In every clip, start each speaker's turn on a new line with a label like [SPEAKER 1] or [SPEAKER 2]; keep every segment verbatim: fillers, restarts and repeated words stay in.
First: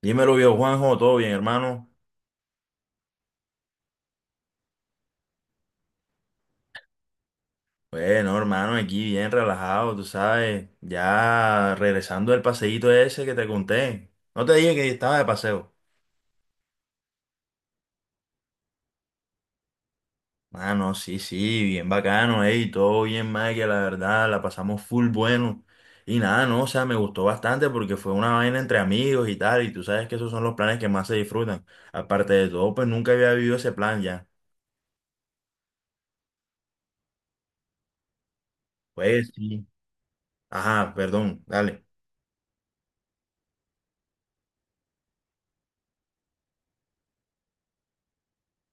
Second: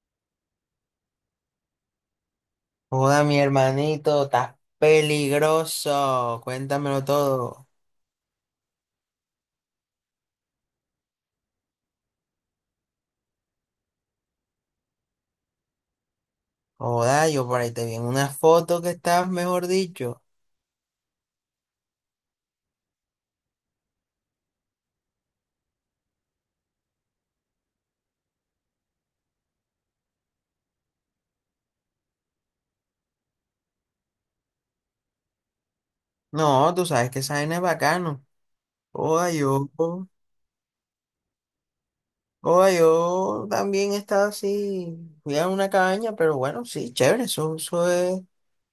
[SPEAKER 1] Dímelo, viejo Juanjo, ¿todo bien, hermano?
[SPEAKER 2] Joda, mi hermanito, estás peligroso. Cuéntamelo todo.
[SPEAKER 1] Bueno, hermano, aquí bien relajado, tú sabes, ya regresando del paseíto ese que te conté. No te dije que estaba de paseo.
[SPEAKER 2] Joda, yo por ahí te vi en una foto que estás, mejor dicho.
[SPEAKER 1] Ah, no, sí, sí, bien bacano, ey, todo bien, que la verdad, la pasamos full bueno. Y nada, no, o sea, me gustó bastante porque fue una vaina entre amigos y tal, y tú sabes que esos son los planes que más se disfrutan. Aparte de todo, pues nunca había vivido ese plan ya.
[SPEAKER 2] No, tú sabes que esa vaina es bacano. Joda,
[SPEAKER 1] Pues sí.
[SPEAKER 2] yo,
[SPEAKER 1] Ajá, perdón, dale.
[SPEAKER 2] joda, yo también estaba así. Fui a una cabaña, pero bueno, sí, chévere. Eso, eso es,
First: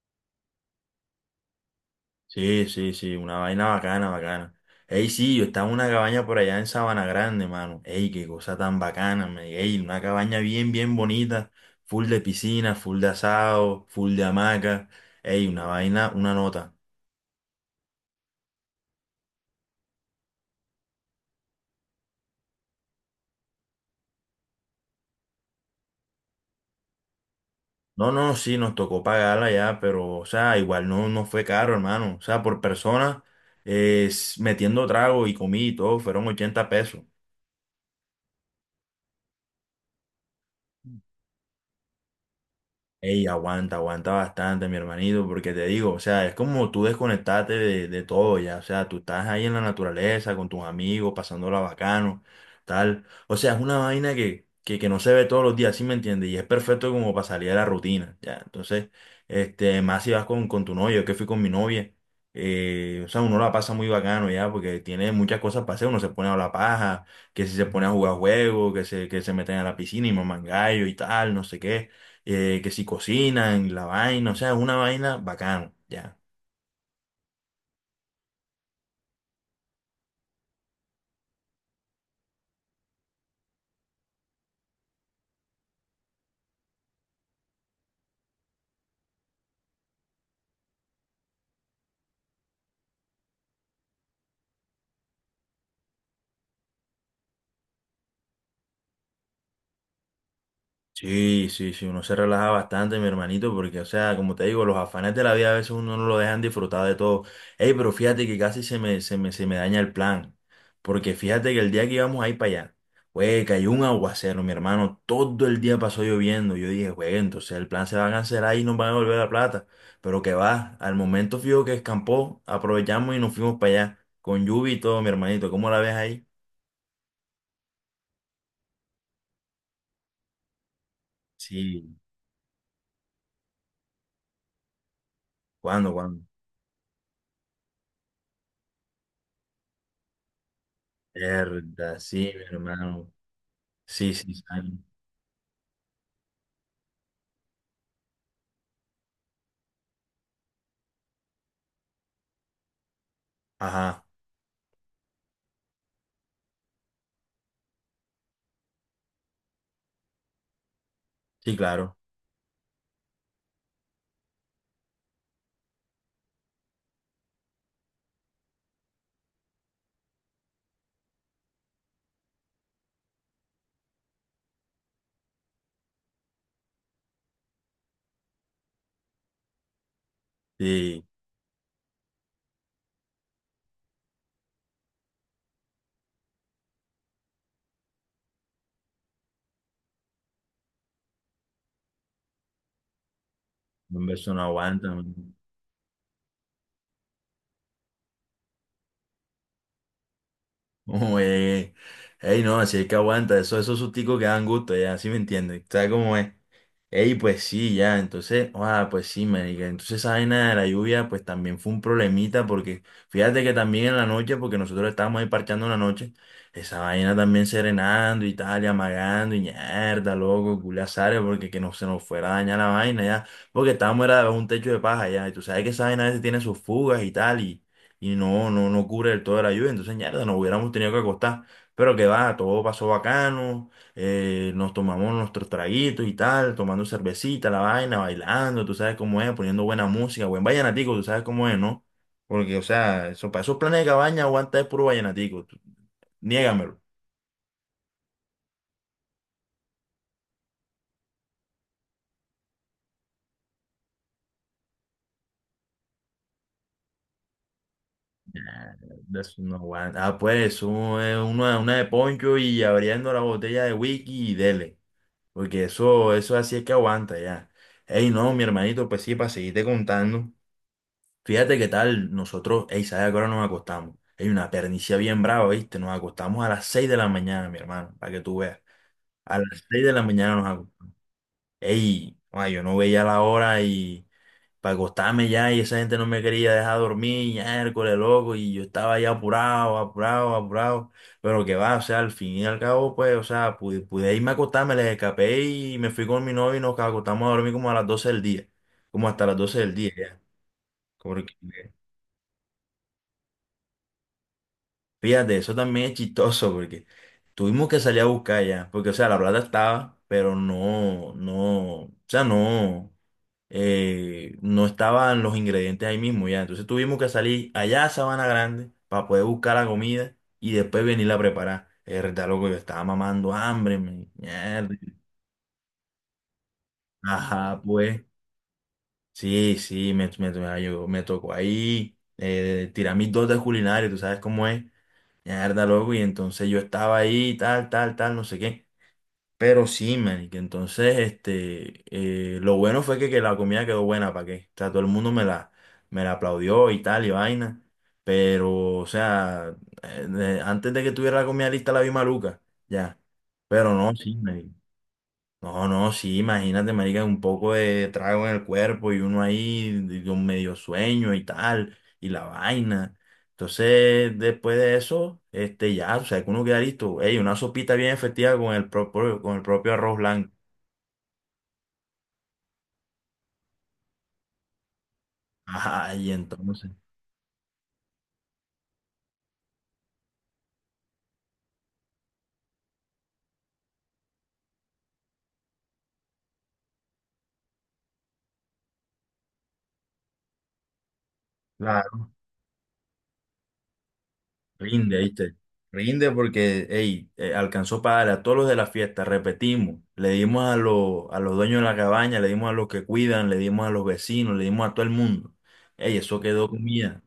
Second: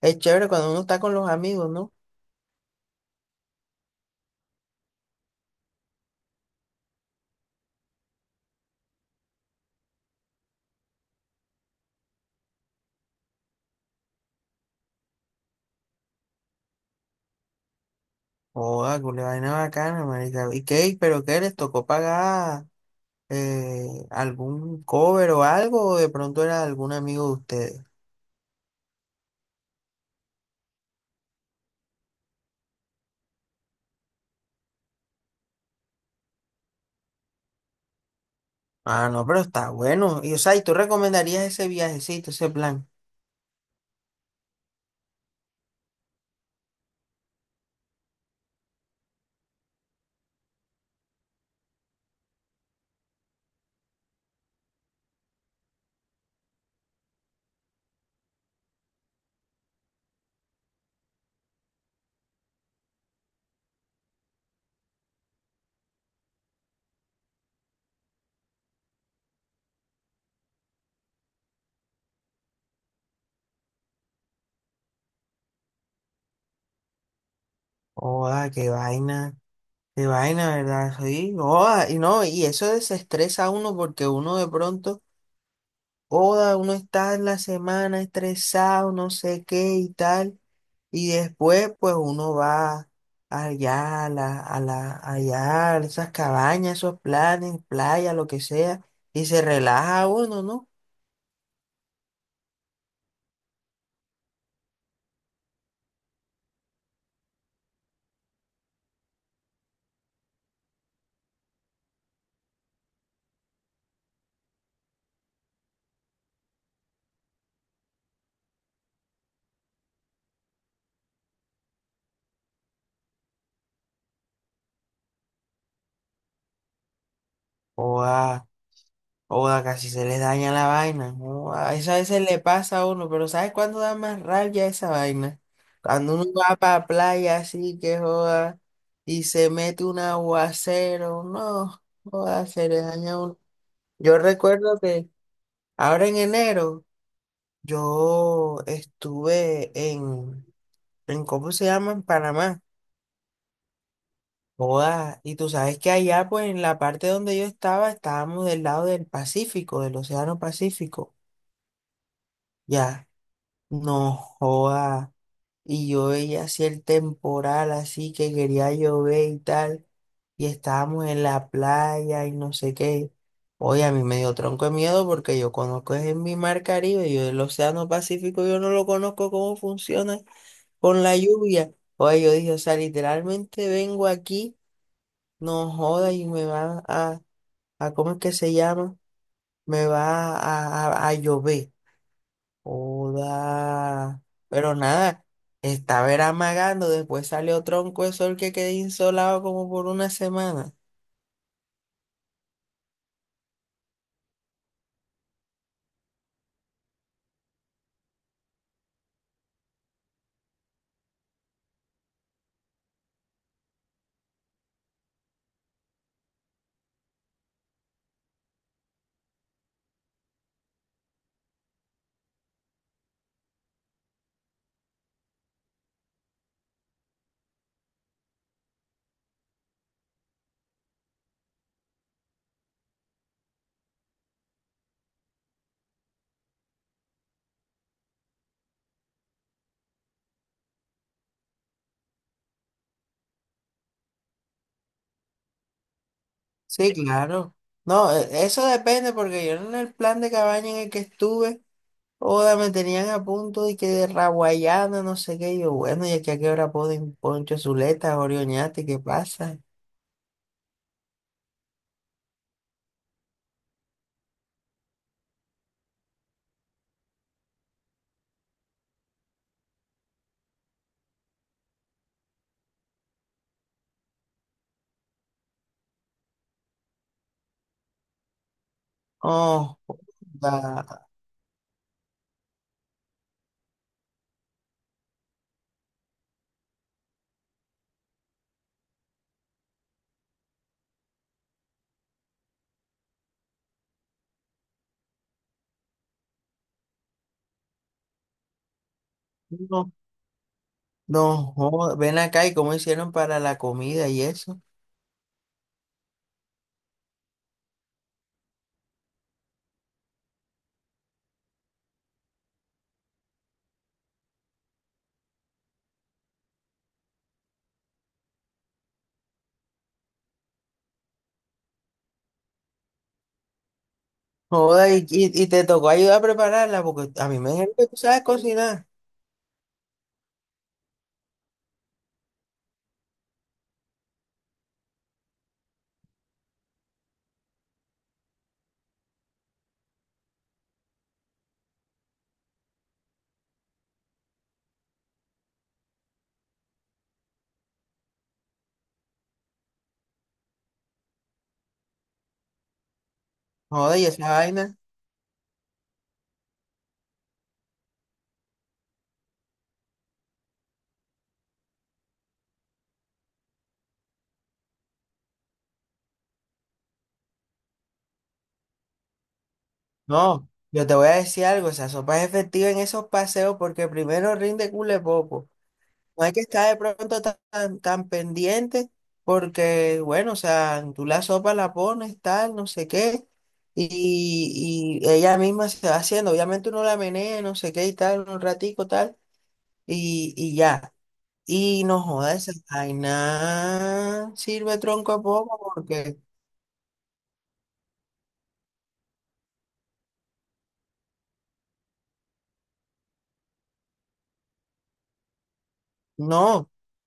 [SPEAKER 2] es chévere cuando uno está con los amigos, ¿no?
[SPEAKER 1] Sí, sí, sí, una vaina bacana, bacana. Ey, sí, yo estaba en una cabaña por allá en Sabana Grande, mano. Ey, qué cosa tan bacana, man. Ey, una cabaña bien, bien bonita, full de piscina, full de asado, full de hamaca. Ey, una vaina, una nota.
[SPEAKER 2] Joda, cule vaina bacana, marica. ¿Y qué? ¿Pero qué? ¿Les tocó pagar eh, algún cover o algo? ¿O de pronto era algún amigo de ustedes?
[SPEAKER 1] No, no, sí, nos tocó pagarla ya, pero, o sea, igual no, no fue caro, hermano. O sea, por persona, eh, s- metiendo trago y comida y todo, fueron ochenta pesos.
[SPEAKER 2] Ah, no, pero está bueno. Y, o sea, ¿y tú recomendarías ese viajecito, ese plan?
[SPEAKER 1] Ey, aguanta, aguanta bastante, mi hermanito, porque te digo, o sea, es como tú desconectarte de, de todo ya, o sea, tú estás ahí en la naturaleza con tus amigos, pasándola bacano, tal. O sea, es una vaina que, que, que no se ve todos los días, ¿sí me entiendes? Y es perfecto como para salir de la rutina, ya. Entonces, este, más si vas con, con tu novia, yo que fui con mi novia, eh, o sea, uno la pasa muy bacano ya, porque tiene muchas cosas para hacer, uno se pone a la paja, que si se pone a jugar juegos, que se, que se meten a la piscina y mamangallo y tal, no sé qué eh, que si cocinan, la vaina, o sea, una vaina bacano, ya.
[SPEAKER 2] Joda, qué vaina, qué vaina, ¿verdad? Sí, joda, y no, y eso desestresa a uno porque uno de pronto, joda, uno está en la semana estresado, no sé qué y tal, y después, pues uno va allá, a la, a la, allá, a esas cabañas, esos planes, playa, lo que sea, y se relaja uno, ¿no?
[SPEAKER 1] Sí, sí, sí, uno se relaja bastante, mi hermanito, porque, o sea, como te digo, los afanes de la vida a veces uno no lo dejan disfrutar de todo. Ey, pero fíjate que casi se me, se me, se me daña el plan, porque fíjate que el día que íbamos a ir para allá, güey, cayó un aguacero, mi hermano, todo el día pasó lloviendo. Yo dije, güey, entonces el plan se va a cancelar y nos van a devolver la plata. Pero que va, al momento fijo que escampó, aprovechamos y nos fuimos para allá, con lluvia y todo, mi hermanito, ¿cómo la ves ahí?
[SPEAKER 2] Joda. Oda, casi se le daña la vaina, ¿no? A eso a
[SPEAKER 1] Sí,
[SPEAKER 2] veces le pasa a uno, pero ¿sabes cuándo da más rabia esa vaina?
[SPEAKER 1] ¿cuándo,
[SPEAKER 2] Cuando uno
[SPEAKER 1] cuándo?
[SPEAKER 2] va para playa así que joda y se mete un aguacero, no,
[SPEAKER 1] Verdad, sí, mi
[SPEAKER 2] joda, se le
[SPEAKER 1] hermano.
[SPEAKER 2] daña a uno.
[SPEAKER 1] Sí,
[SPEAKER 2] Yo
[SPEAKER 1] sí, sí.
[SPEAKER 2] recuerdo que ahora en enero yo estuve en, en ¿cómo se llama? En Panamá.
[SPEAKER 1] Ajá,
[SPEAKER 2] Joda, y tú sabes que allá, pues en la parte donde yo estaba, estábamos del lado del Pacífico, del Océano Pacífico.
[SPEAKER 1] sí, claro.
[SPEAKER 2] Ya. No joda. Y yo veía así el temporal, así que quería llover y tal. Y estábamos en la playa y no sé qué. Oye, a mí me dio tronco de miedo porque yo conozco es en mi mar Caribe, yo el Océano Pacífico, yo no lo conozco cómo funciona con
[SPEAKER 1] Sí,
[SPEAKER 2] la lluvia. Oye, yo dije, o sea, literalmente vengo aquí, no joda y me va a, a ¿cómo es que se llama? Me va a, a a a llover.
[SPEAKER 1] un
[SPEAKER 2] Joda.
[SPEAKER 1] beso no
[SPEAKER 2] Pero
[SPEAKER 1] aguanta, ¿no?
[SPEAKER 2] nada, estaba era amagando, después salió tronco de sol que quedé insolado como por una semana.
[SPEAKER 1] Ué, ey, no, así es que aguanta, eso, esos susticos que dan gusto, ya, ¿sí me entiendes?, ¿sabes cómo es? Ey, pues sí, ya, entonces, ah, pues sí, marica, entonces esa vaina de la lluvia, pues también fue un problemita, porque fíjate que también en la noche, porque nosotros estábamos ahí parchando en la noche, esa vaina también serenando y tal, y amagando, y mierda, loco, culiazares, porque que no se nos fuera a dañar la vaina, ya, porque estábamos era debajo de un techo de paja, ya, y tú sabes que esa vaina a veces tiene sus fugas y tal, y y no, no, no cubre del todo la lluvia, entonces mierda, nos hubiéramos tenido que acostar. Pero que va, todo pasó bacano, eh, nos tomamos nuestros traguitos y tal, tomando cervecita, la vaina, bailando, tú sabes cómo es, poniendo buena música, buen vallenatico, tú sabes cómo es, ¿no? Porque, o sea, eso, para esos planes de cabaña aguanta es puro vallenatico, tú- niégamelo.
[SPEAKER 2] Sí, claro. No, e- eso depende porque yo en el plan de cabaña en el que estuve, joda, me tenían a punto de que de raguayana, no sé qué. Y yo, bueno, y aquí a qué hora ponen Poncho Zuleta,
[SPEAKER 1] Ah,
[SPEAKER 2] Orioñate, ¿qué
[SPEAKER 1] eso no
[SPEAKER 2] pasa?
[SPEAKER 1] aguanta. Ah, pues, un- eh, una, una de poncho y abriendo la botella de whisky y dele. Porque eso, eso así es que aguanta ya. Ey, no, mi hermanito, pues sí, para seguirte contando. Fíjate qué tal nosotros, ey, ¿sabes a qué hora nos acostamos? Hay una pernicia bien brava, ¿viste? Nos acostamos a las seis de la mañana, mi hermano, para que tú veas. A las
[SPEAKER 2] Oh,
[SPEAKER 1] seis de la mañana nos acostamos.
[SPEAKER 2] joda.
[SPEAKER 1] Ey, ay, yo no veía la hora y para acostarme ya y esa gente no me quería dejar dormir, ya, Hércules, loco, y yo estaba ya apurado, apurado, apurado, pero que va, o sea, al fin y al cabo, pues, o sea, pude, pude irme a acostarme, les escapé y me fui con mi novio y nos acostamos a dormir como a las doce del día, como hasta las doce del día,
[SPEAKER 2] No,
[SPEAKER 1] ya. Porque,
[SPEAKER 2] no, joda. Ven acá y cómo hicieron para la comida y eso.
[SPEAKER 1] fíjate, eso también es chistoso, porque tuvimos que salir a buscar ya, porque, o sea, la plata estaba, pero no, no, o sea, no. eh, no estaban los ingredientes ahí mismo ya. Entonces tuvimos que salir allá a Sabana Grande para poder buscar la comida y después venirla a preparar. Verdad, loco, yo estaba mamando hambre, me- mierda.
[SPEAKER 2] Joder, y, y- y te tocó ayudar a prepararla, porque a mí me
[SPEAKER 1] Ajá,
[SPEAKER 2] dijeron que tú
[SPEAKER 1] pues.
[SPEAKER 2] sabes cocinar.
[SPEAKER 1] Sí, sí, me, me, me ayudó, me tocó ahí eh, tirar mis dotes culinarias, tú sabes cómo es. Mierda, loco, y entonces yo estaba ahí, tal, tal, tal, no sé qué. Pero sí, marica, entonces, este, eh, lo bueno fue que, que la comida quedó buena, ¿para qué? O sea, todo el mundo me la, me la aplaudió y tal, y vaina. Pero, o sea, eh, eh, antes de que tuviera la comida lista la vi maluca, ya. Pero no,
[SPEAKER 2] Joder, y
[SPEAKER 1] sí,
[SPEAKER 2] esa
[SPEAKER 1] marica.
[SPEAKER 2] vaina.
[SPEAKER 1] No, no, sí, imagínate, marica, un poco de trago en el cuerpo y uno ahí de- con medio sueño y tal, y la vaina. Entonces, después de eso, este, ya, o sea, que uno queda listo. Ey, una sopita bien efectiva con el propio, con el propio arroz blanco.
[SPEAKER 2] No, yo te voy a decir algo, esa sopa es efectiva en esos paseos porque primero rinde cule poco.
[SPEAKER 1] Ajá, y
[SPEAKER 2] No hay que estar
[SPEAKER 1] entonces,
[SPEAKER 2] de pronto tan, tan, tan pendiente porque, bueno, o sea, tú la sopa la pones, tal, no sé qué, y, y ella misma se va haciendo. Obviamente uno la menea, no sé qué y tal, un ratico, tal, y, y ya. Y no
[SPEAKER 1] claro,
[SPEAKER 2] joda esa vaina, sirve
[SPEAKER 1] rinde,
[SPEAKER 2] tronco a
[SPEAKER 1] ¿viste?
[SPEAKER 2] poco
[SPEAKER 1] Rinde
[SPEAKER 2] porque
[SPEAKER 1] porque, ey, eh, alcanzó para darle a todos los de la fiesta, repetimos, le dimos a los, a los dueños de la cabaña, le dimos a los que cuidan, le dimos a los vecinos, le dimos a todo el mundo. Ey, eso quedó
[SPEAKER 2] no.
[SPEAKER 1] comida.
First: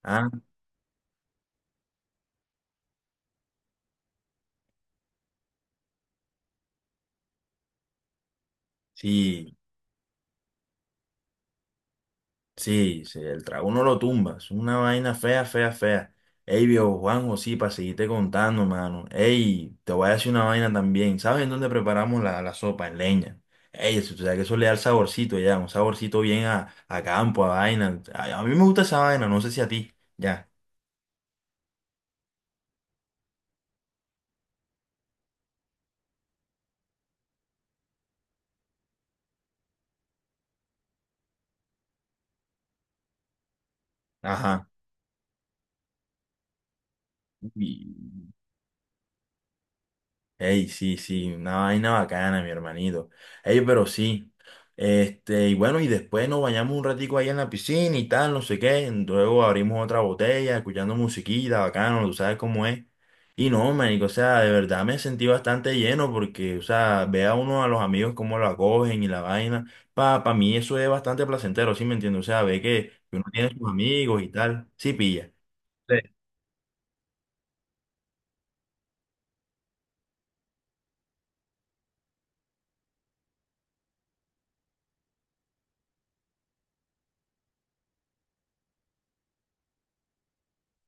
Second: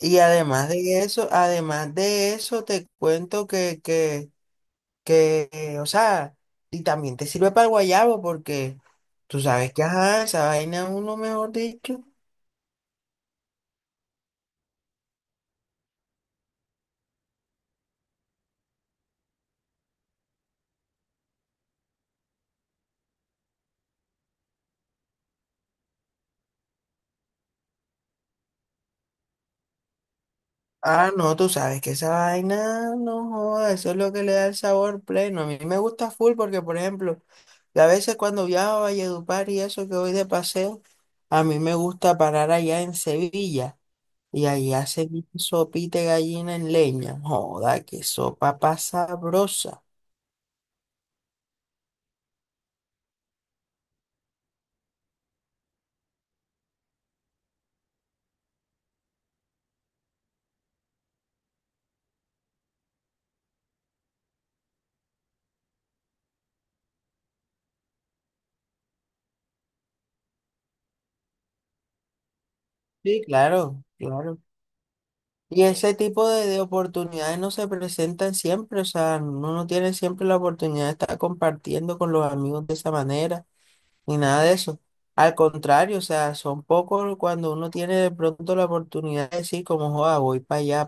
[SPEAKER 2] Y
[SPEAKER 1] Ah,
[SPEAKER 2] además de eso, además de eso, te cuento que, que, que, eh, o sea, y también te sirve para el guayabo porque tú
[SPEAKER 1] sí,
[SPEAKER 2] sabes que, ajá, esa vaina uno, mejor dicho.
[SPEAKER 1] sí, sí, el trago uno lo tumba, es una vaina fea, fea, fea. Ey, viejo Juanjo, sí, para seguirte contando, mano. Ey, te voy a decir una vaina también. ¿Sabes en dónde preparamos la, la sopa? En leña. Ey, eso tú sabes que eso le da el saborcito ya, un saborcito bien a, a campo, a vaina. A, a mí me gusta esa vaina, no sé si a ti. Ya,
[SPEAKER 2] Ah, no, tú sabes que esa vaina, no joda, eso es lo que le da el sabor pleno. A mí me gusta full porque, por ejemplo, yo a veces cuando viajo a Valledupar y eso que voy de paseo, a mí me gusta parar allá en Sevilla. Y
[SPEAKER 1] ajá.
[SPEAKER 2] ahí hacen sopita de gallina en leña. Joda, qué sopa pasa sabrosa.
[SPEAKER 1] Ey, sí, sí, una vaina bacana, mi hermanito. Ey, pero sí. Este, y bueno, y después nos bañamos un ratico ahí en la piscina y tal, no sé qué. Luego abrimos otra botella, escuchando musiquita, bacano, tú sabes cómo es. Y no, manico, o sea, de verdad me sentí bastante lleno porque, o sea, ve a uno a los amigos cómo lo acogen y la vaina. Pa, pa mí eso es bastante placentero, ¿sí me entiendes? O sea, ve que que
[SPEAKER 2] Sí,
[SPEAKER 1] uno tiene sus
[SPEAKER 2] claro,
[SPEAKER 1] amigos y
[SPEAKER 2] claro.
[SPEAKER 1] tal. Sí, pilla.
[SPEAKER 2] Y ese
[SPEAKER 1] Sí.
[SPEAKER 2] tipo de, de oportunidades no se presentan siempre, o sea, uno no tiene siempre la oportunidad de estar compartiendo con los amigos de esa manera, ni nada de eso. Al contrario, o sea, son pocos cuando uno tiene de pronto la oportunidad de decir como, joda, voy para allá,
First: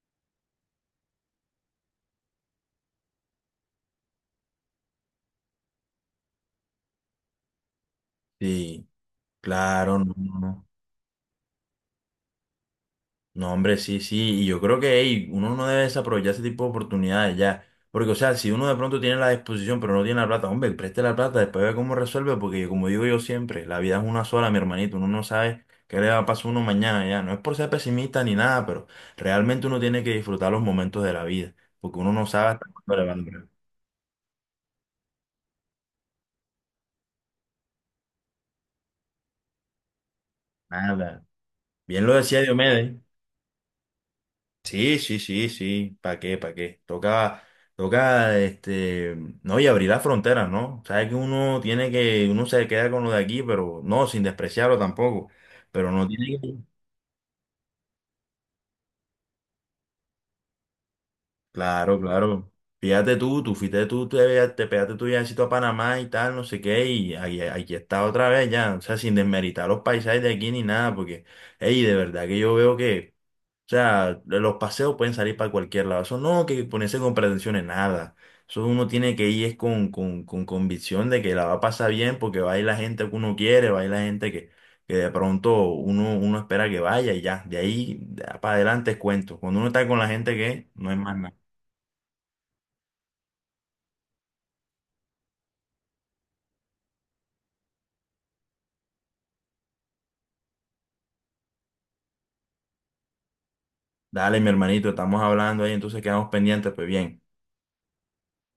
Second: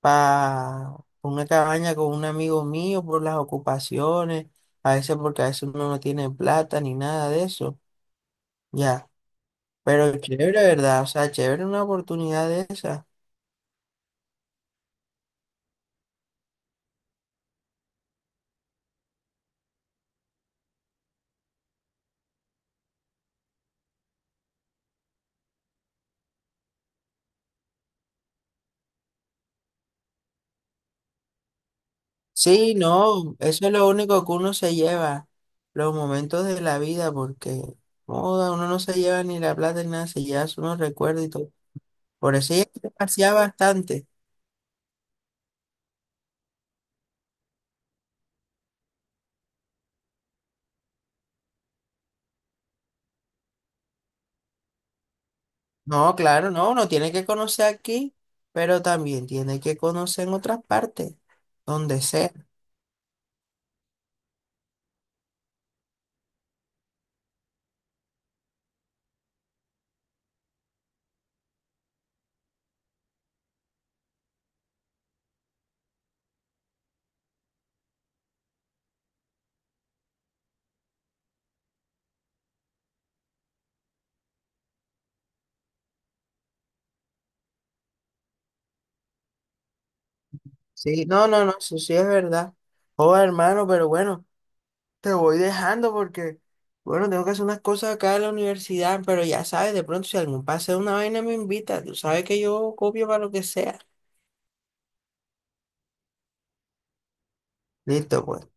[SPEAKER 2] para una cabaña con un amigo mío por las ocupaciones, a veces porque a veces uno no tiene plata ni nada de eso,
[SPEAKER 1] Sí,
[SPEAKER 2] ya,
[SPEAKER 1] claro, no,
[SPEAKER 2] pero
[SPEAKER 1] no,
[SPEAKER 2] chévere,
[SPEAKER 1] no.
[SPEAKER 2] ¿verdad? O sea, chévere una oportunidad de esa.
[SPEAKER 1] No, hombre, sí, sí, y yo creo que ey, uno no debe desaprovechar ese tipo de oportunidades ya, porque o sea, si uno de pronto tiene la disposición pero no tiene la plata, hombre, preste la plata, después ve cómo resuelve, porque como digo yo siempre, la vida es una sola, mi hermanito, uno no sabe qué le va a pasar a uno mañana ya, no es por ser pesimista ni nada, pero realmente uno tiene que disfrutar los momentos de la vida, porque uno no sabe hasta
[SPEAKER 2] Sí,
[SPEAKER 1] cuándo le va a
[SPEAKER 2] no,
[SPEAKER 1] durar.
[SPEAKER 2] eso es lo único que uno se lleva, los momentos de la vida, porque joda, uno no se lleva ni la plata ni nada, se lleva unos
[SPEAKER 1] Nada,
[SPEAKER 2] recuerdos y todo.
[SPEAKER 1] bien lo
[SPEAKER 2] Por
[SPEAKER 1] decía
[SPEAKER 2] eso ella se
[SPEAKER 1] Diomedes.
[SPEAKER 2] pasea bastante.
[SPEAKER 1] Sí, sí, sí, sí. ¿Para qué? ¿Para qué? Toca, toca, este, no, y abrir las fronteras, ¿no? Sabes que uno tiene que, uno se queda con lo de aquí, pero no, sin despreciarlo tampoco. Pero no
[SPEAKER 2] No,
[SPEAKER 1] tiene
[SPEAKER 2] claro,
[SPEAKER 1] que.
[SPEAKER 2] no, uno tiene que conocer aquí, pero también tiene que conocer en otras partes,
[SPEAKER 1] Claro,
[SPEAKER 2] donde sea.
[SPEAKER 1] claro. Fíjate tú, tú fuiste tú, te, te pegaste tu viajecito a Panamá y tal, no sé qué, y ahí- aquí, está otra vez ya. O sea, sin desmeritar los paisajes de aquí ni nada, porque, hey, de verdad que yo veo que. O sea, los paseos pueden salir para cualquier lado. Eso no que ponerse con pretensiones, nada. Eso uno tiene que ir es con, con, con, convicción de que la va a pasar bien porque va a ir la gente que uno quiere, va a ir la gente que, que de pronto uno, uno espera que vaya y ya. De ahí para adelante es cuento. Cuando uno está con la gente que no es
[SPEAKER 2] Sí,
[SPEAKER 1] más
[SPEAKER 2] no,
[SPEAKER 1] nada.
[SPEAKER 2] no, no, eso sí es verdad. Oh, hermano, pero bueno, te voy dejando porque, bueno, tengo que hacer unas cosas acá en la universidad, pero ya sabes, de pronto si algún pase de una vaina me invita, tú sabes que yo copio para lo que sea.
[SPEAKER 1] Dale, mi hermanito, estamos hablando ahí, entonces quedamos pendientes, pues bien.
[SPEAKER 2] Listo, pues.